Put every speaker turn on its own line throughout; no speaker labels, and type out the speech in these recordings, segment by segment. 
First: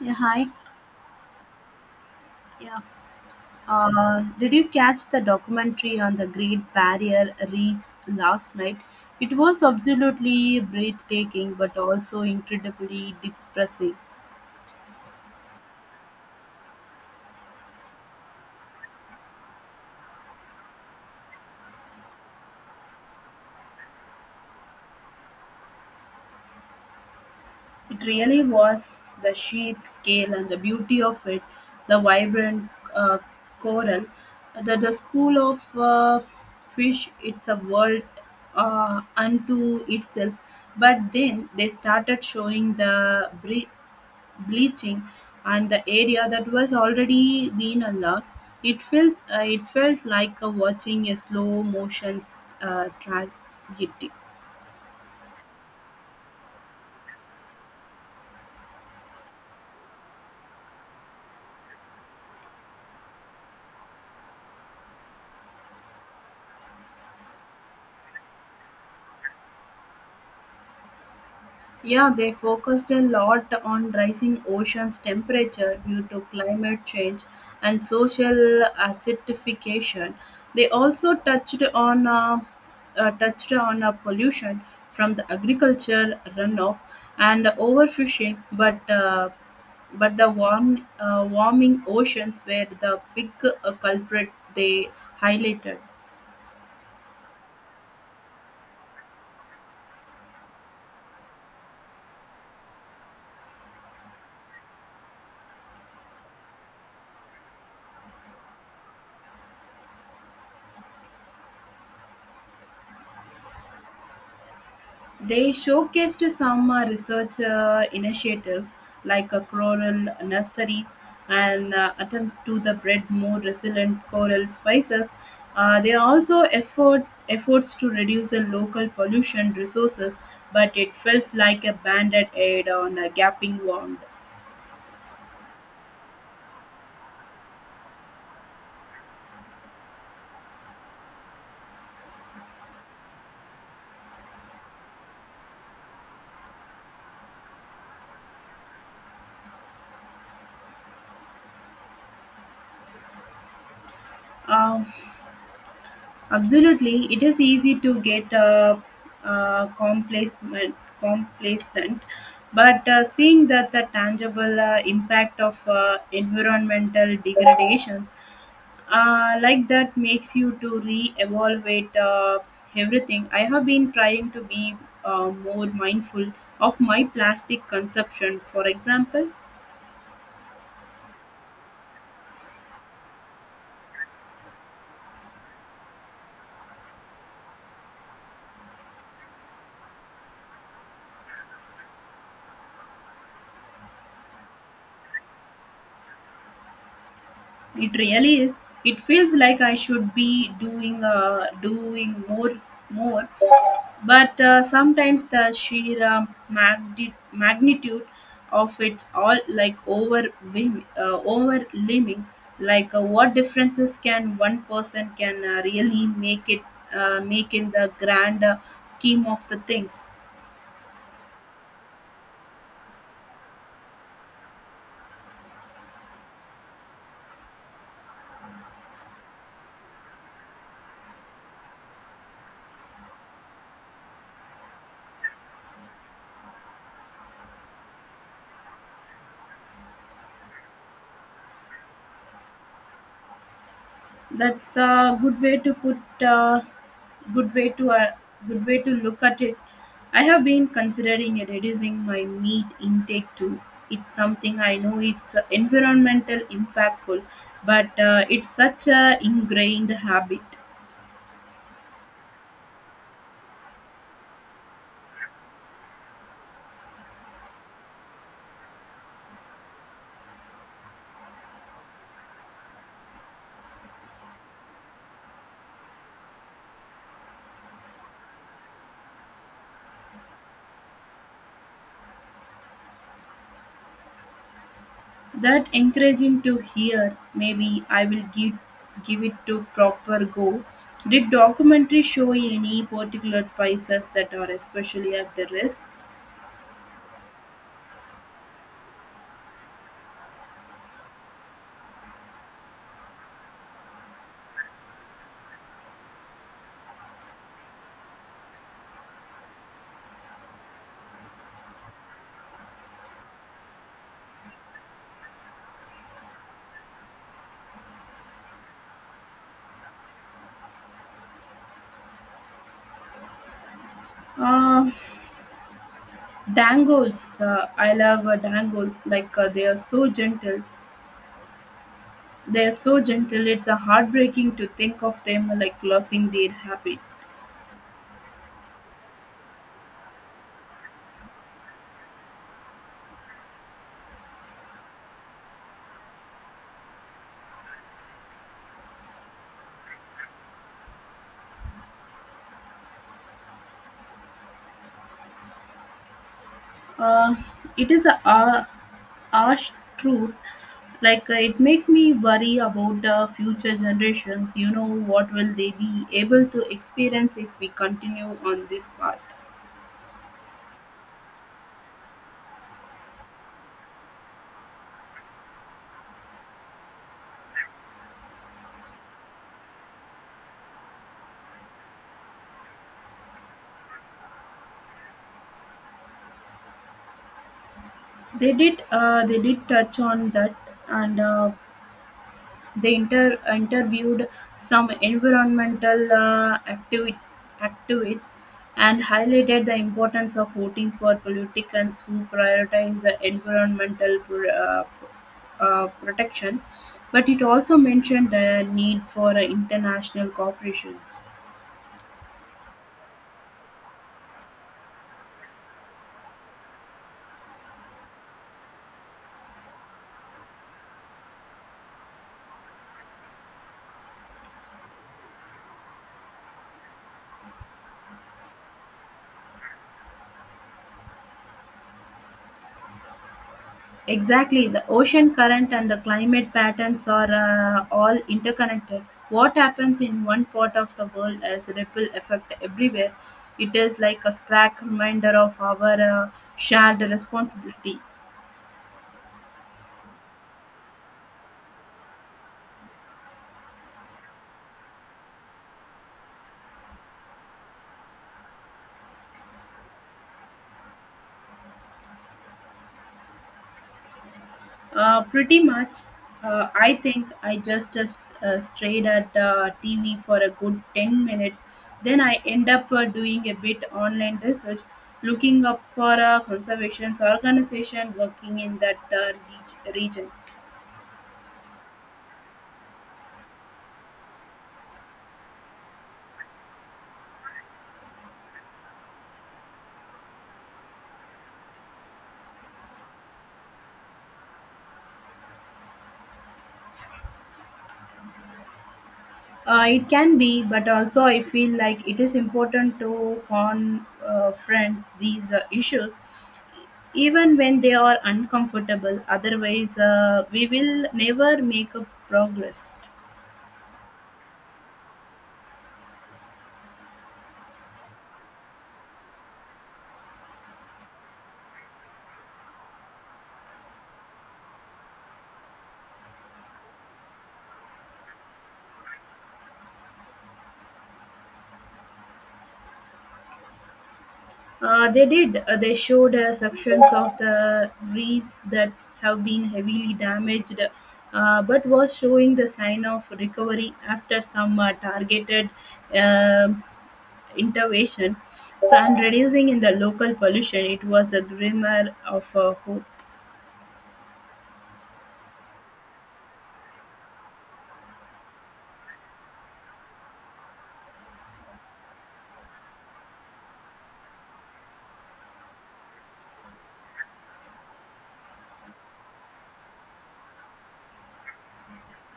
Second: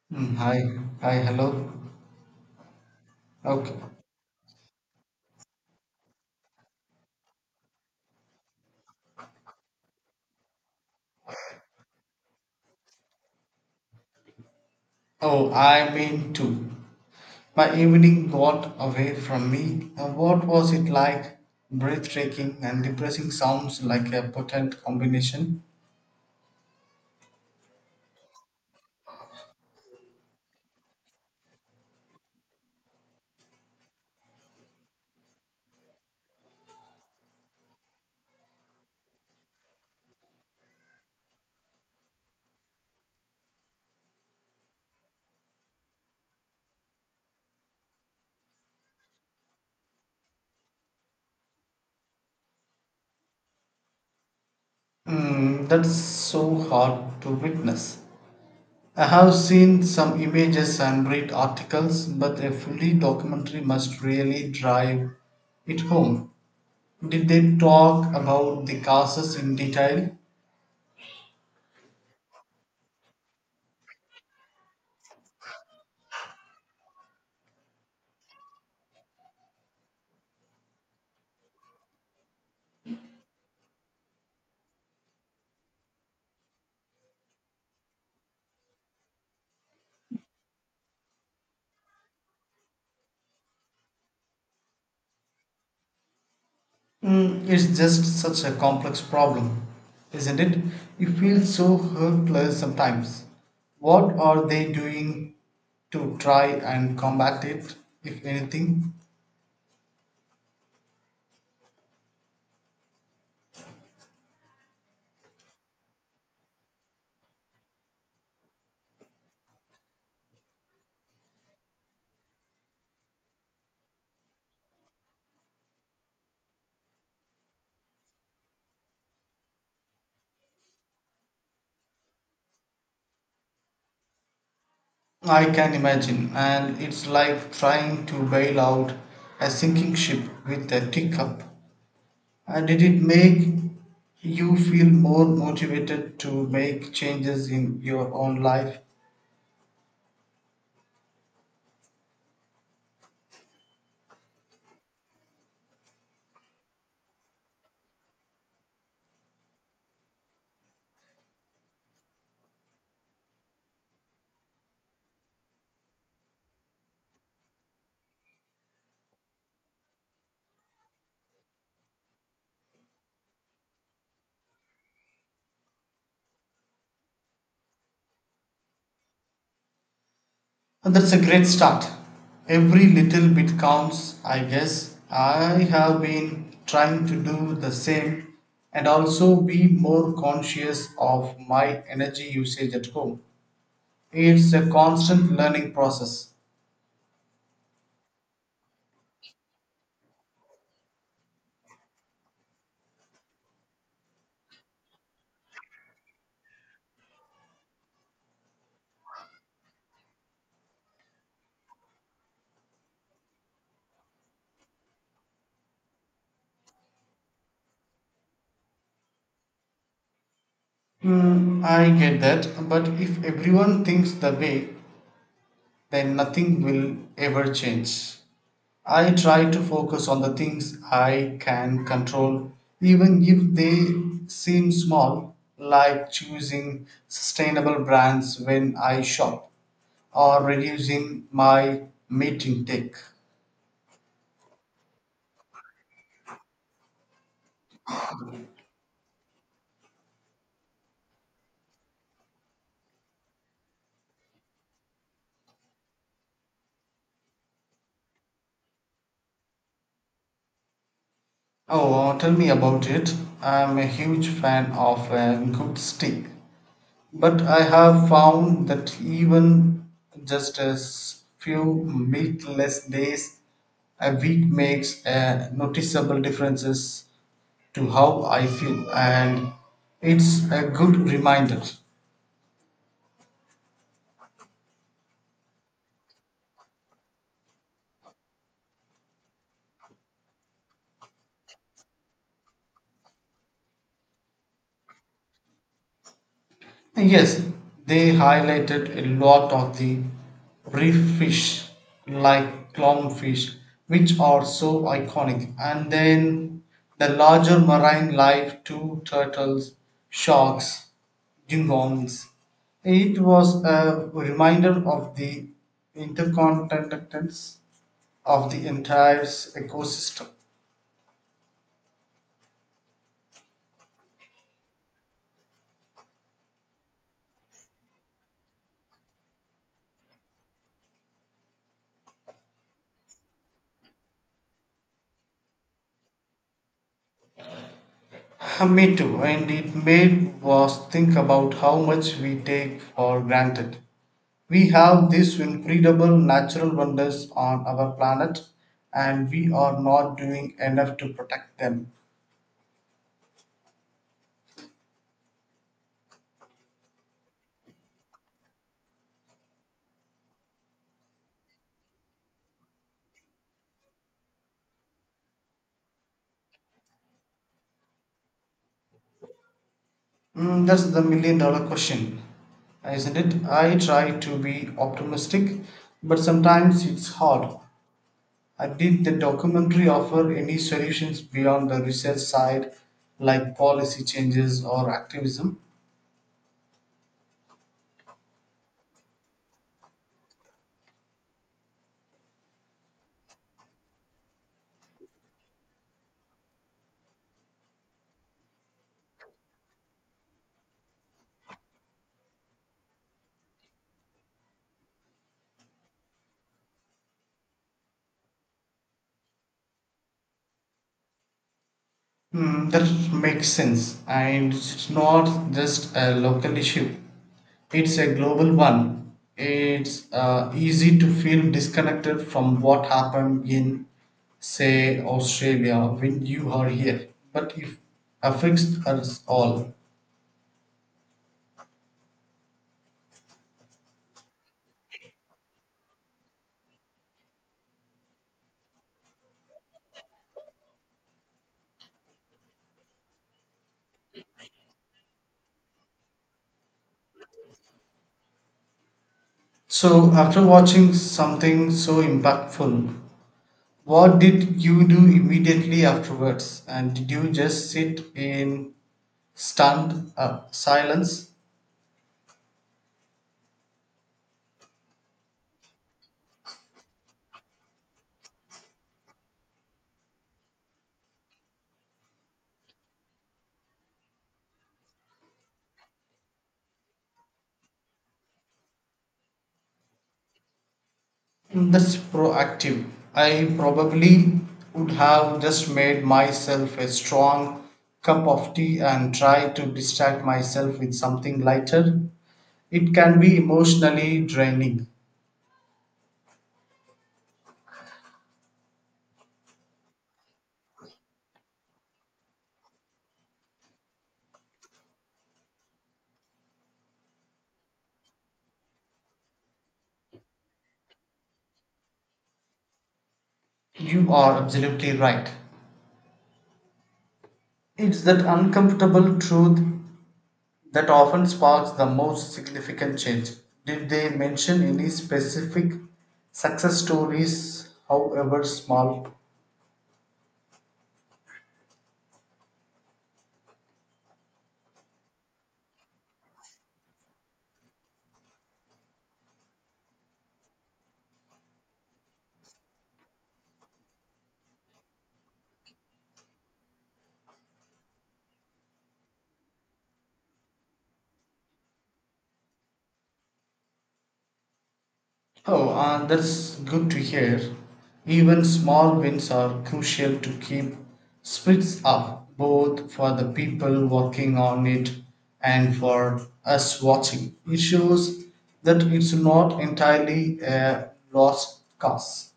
Yeah,
Mm,
hi.
hi, hi, hello.
Yeah.
Okay.
Did you catch the documentary on the Great Barrier Reef last night? It was absolutely breathtaking, but also incredibly depressing.
Oh, I mean too. My evening got away from me. What was it like? Breathtaking and depressing sounds like a potent combination.
It really was the sheer scale and the beauty of it, the vibrant coral, the school of fish. It's a world unto itself. But then they started showing the bleaching and the area that was already been a loss. It felt like a watching a slow motion tragedy.
Mm, that's so hard to witness. I have seen some images and read articles, but a fully documentary must really drive it home. Did they talk about the causes in detail?
Yeah, they focused a lot on rising ocean's temperature due to climate change and social acidification. They also touched on touched on pollution from the agriculture runoff and overfishing, but the warming oceans were the big culprit they highlighted.
Mm, it's just such a complex problem, isn't it? You feel so hopeless sometimes. What are they doing to try and combat it, if anything?
They showcased some research initiatives like coral nurseries and attempt to the breed more resilient coral species. They also efforts to reduce the local pollution resources, but it felt like a banded aid on a gaping wound.
I can imagine, and it's like trying to bail out a sinking ship with a teacup. Did it make you feel more motivated to make changes in your own life?
Um, Absolutely, it is easy to get uh, complacent, complacent, but seeing that the tangible impact of environmental degradations like that makes you to re-evaluate everything. I have been trying to be more mindful of my plastic consumption. For example,
And that's a great start. Every little bit counts, I guess. I have been trying to do the same and also be more conscious of my energy usage at home. It's a constant learning process.
it really is. It feels like I should be doing doing more. But sometimes the sheer magnitude of it's all like overwhelming, overwhelming. What differences can one person can really make in the grand scheme of the things.
Hmm, I get that, but if everyone thinks the way, then nothing will ever change. I try to focus on the things I can control, even if they seem small, like choosing sustainable brands when I shop or reducing my meat intake.
That's a good way to put. Good way to uh, good way to look at it. I have been considering reducing my meat intake too. It's something I know it's environmental impactful, but it's such a ingrained habit.
Oh, tell me about it. I'm a huge fan of a good steak. But I have found that even just few meatless days a week makes a noticeable differences to how I feel and it's a good reminder.
That encouraging to hear. Maybe I will give it to proper go. Did documentary show any particular spices that are especially at the risk?
Yes, they highlighted a lot of the reef fish like clownfish, which are so iconic, and then the larger marine life too turtles, sharks, dugongs. It was a reminder of the interconnectedness of the entire ecosystem.
Uh, Dangles, I love dangles. They are so gentle. They are so gentle. It's heartbreaking to think of them like losing their happy.
Me too, and it made us think about how much we take for granted. We have these incredible natural wonders on our planet, and we are not doing enough to protect them.
Uh, it is a harsh truth. It makes me worry about the future generations. You know what will they be able to experience if we continue on this path?
Mm, that's the million dollar question, isn't it? I try to be optimistic, but sometimes it's hard. I did the documentary offer any solutions beyond the research side, like policy changes or activism?
They did. They did touch on that, and they interviewed some environmental activists and highlighted the importance of voting for politicians who prioritize the environmental protection. But it also mentioned the need for international cooperation.
Hmm, that makes sense. And it's not just a local issue, it's a global one. It's easy to feel disconnected from what happened in, say, Australia when you are here, but it affects us all.
Exactly, the ocean current and the climate patterns are all interconnected. What happens in one part of the world has a ripple effect everywhere. It is like a stark reminder of our shared responsibility.
So, after watching something so impactful, what did you do immediately afterwards? And did you just sit in stunned silence?
Pretty much, I think I just strayed at TV for a good 10 minutes. Then I end up doing a bit online research, looking up for a conservation organization working in that region.
Mm, that's proactive. I probably would have just made myself a strong cup of tea and try to distract myself with something lighter. It can be emotionally draining.
It can be, but also I feel like it is important to confront these issues, even when they are uncomfortable. Otherwise, we will never make a progress.
You are absolutely right. It's that uncomfortable truth that often sparks the most significant change. Did they mention any specific success stories, however small?
They did. They showed sections of the reef that have been heavily damaged, but was showing the sign of recovery after some targeted um intervention, so and reducing in the local pollution, it was a glimmer of a hope.
Oh, that's good to hear. Even small wins are crucial to keep spirits up, both for the people working on it and for us watching. It shows that it's not entirely a lost cause.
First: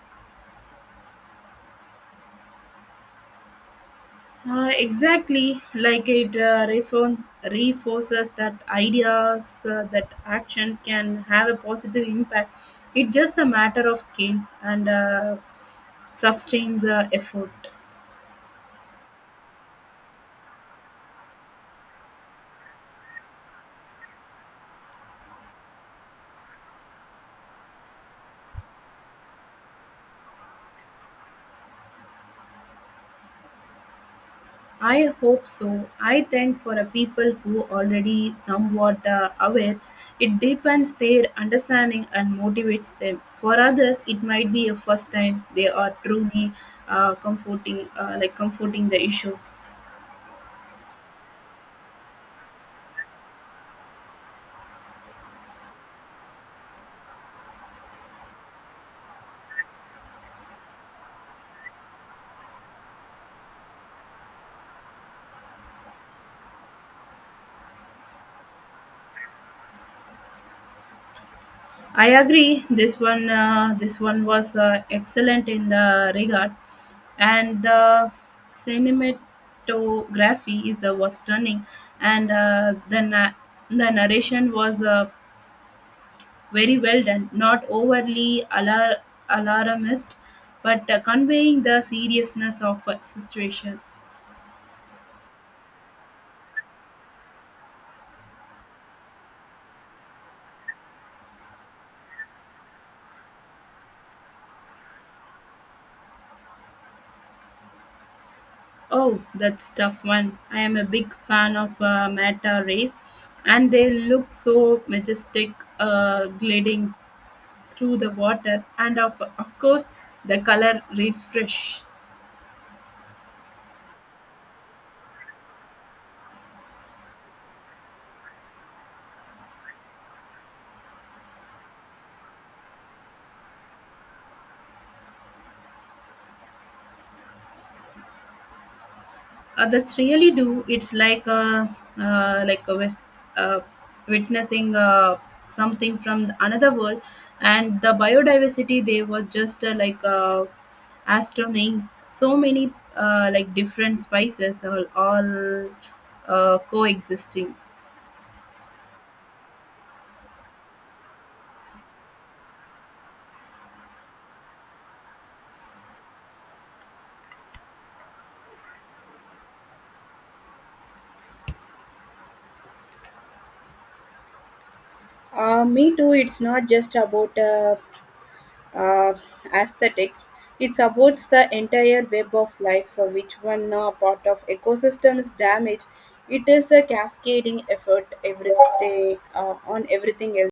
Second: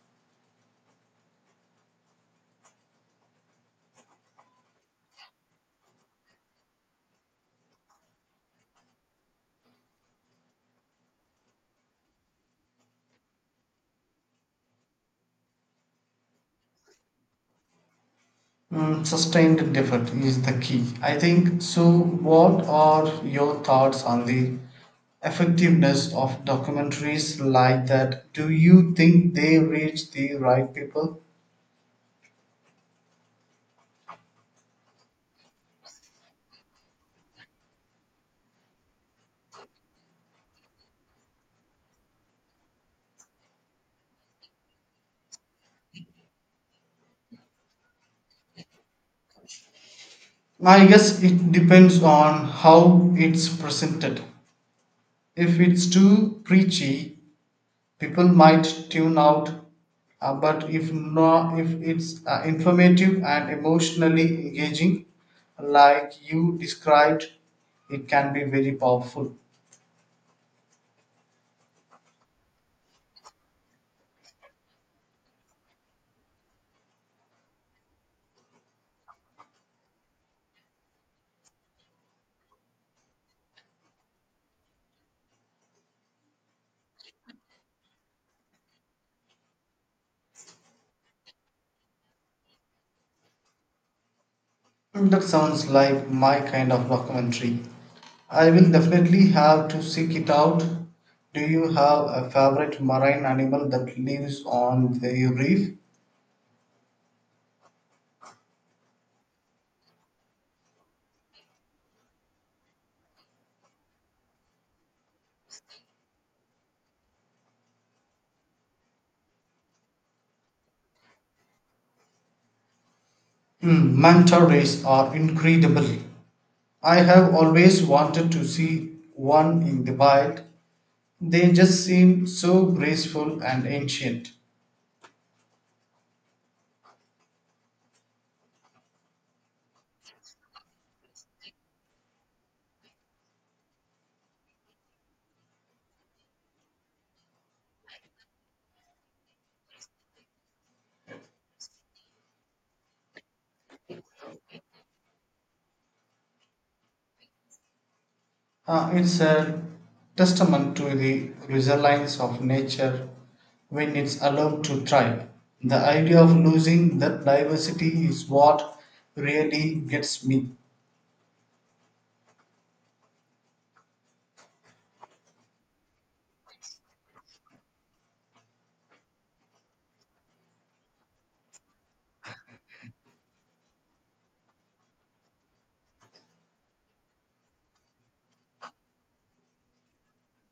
Exactly, like it reinforces that ideas that action can have a positive impact. It's just a matter of skills and sustains effort.
Mm, sustained effort is the key, I think. So, what are your thoughts on the effectiveness of documentaries like that? Do you think they reach the right people?
I hope so. I think for a people who already somewhat aware, it deepens their understanding and motivates them. For others, it might be a first time they are truly comforting, like comforting the issue.
I guess it depends on how it's presented. If it's too preachy, people might tune out. But if not, if it's informative and emotionally engaging, like you described, it can be very powerful.
I agree. This one was excellent in the regard, and the cinematography is was stunning, and the narration was very well done, not alarmist, but conveying the seriousness of a situation.
That sounds like my kind of documentary. I will definitely have to seek it out. Do you have a favorite marine animal that lives on the reef?
Oh, that's tough one. I am a big fan of Mata race, and they look so majestic, gliding through the water, and of course the color refresh.
Hmm, manta rays are incredible. I have always wanted to see one in the wild. They just seem so graceful and ancient.
That's really do. It's like a uh, witnessing something from another world, and the biodiversity they were just astronomy. So many different spices all coexisting.
It's a testament to the resilience of nature when it's allowed to thrive. The idea of losing that diversity is what really gets me.
Me too. It's not just about uh, aesthetics. It supports the entire web of life for which one part of ecosystem is damaged. It is a cascading effort everything, on everything else.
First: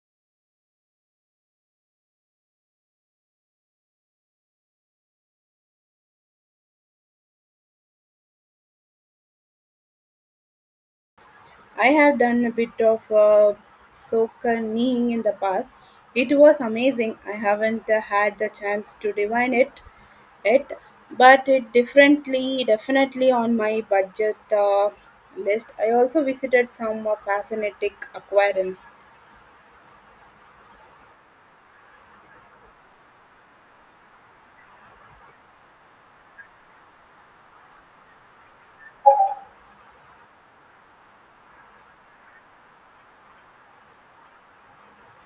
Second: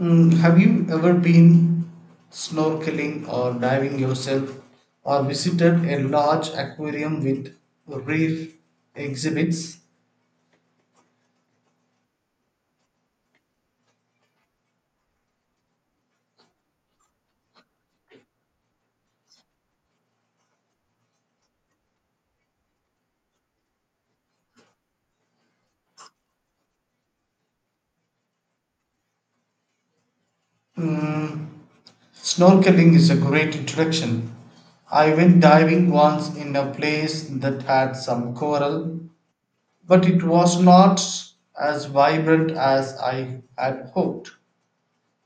Mm, have you ever been snorkeling or diving yourself or visited a large aquarium with reef exhibits?
I have done a bit of soaking in the past. It was amazing. I haven't had the chance to divine it yet, but it differently definitely on my budget list. I also visited some fascinating aquariums.
Mm, snorkeling is a great introduction. I went diving once in a place that had some coral, but it was not as vibrant as I had hoped.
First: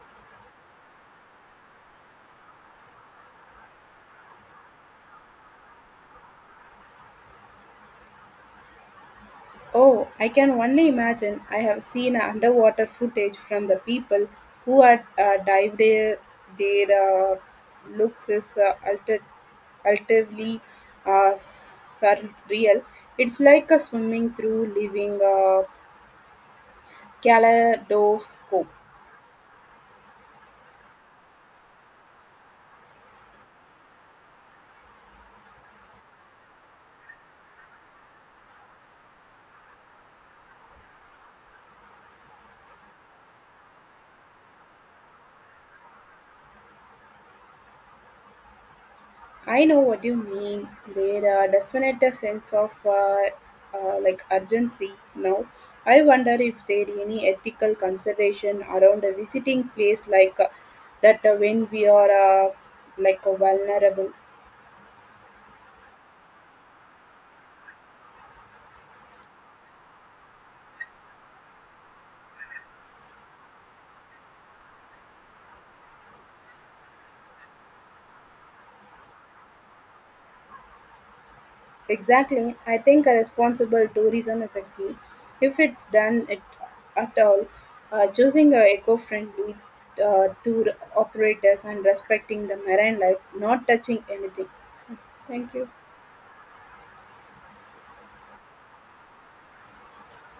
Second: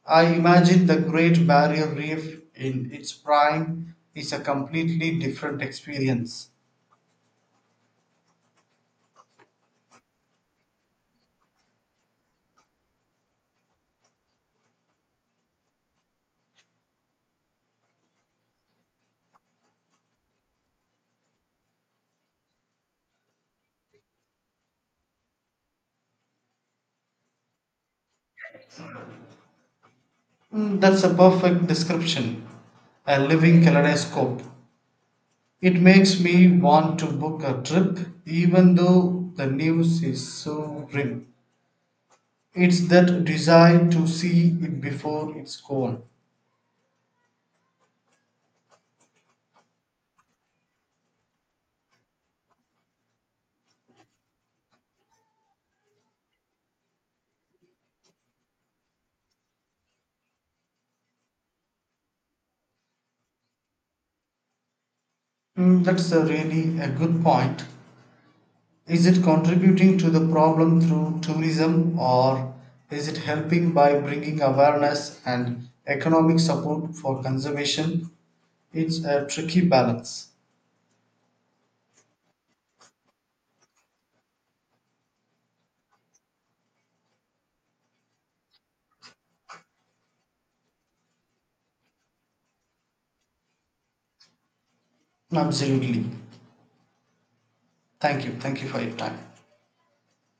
I imagine the Great Barrier Reef in its prime is a completely different experience.
Oh, I can only imagine. I have seen underwater footage from the people who had dived there. Their looks is alterly surreal. It's like a swimming through living kaleidoscope.
Mm, that's a perfect description. A living kaleidoscope. It makes me want to book a trip even though the news is so grim. It's that desire to see it before it's gone.
I know what you mean. There are definite a sense of urgency now. I wonder if there any ethical consideration around a visiting place like that when we are vulnerable.
Mm, that's a really a good point. Is it contributing to the problem through tourism or is it helping by bringing awareness and economic support for conservation? It's a tricky balance.
Exactly. I think a responsible tourism is a key. If it's done it at all, choosing a eco-friendly tour operators and respecting the marine life, not touching anything. Thank you.
Absolutely. Thank you. Thank you for your time.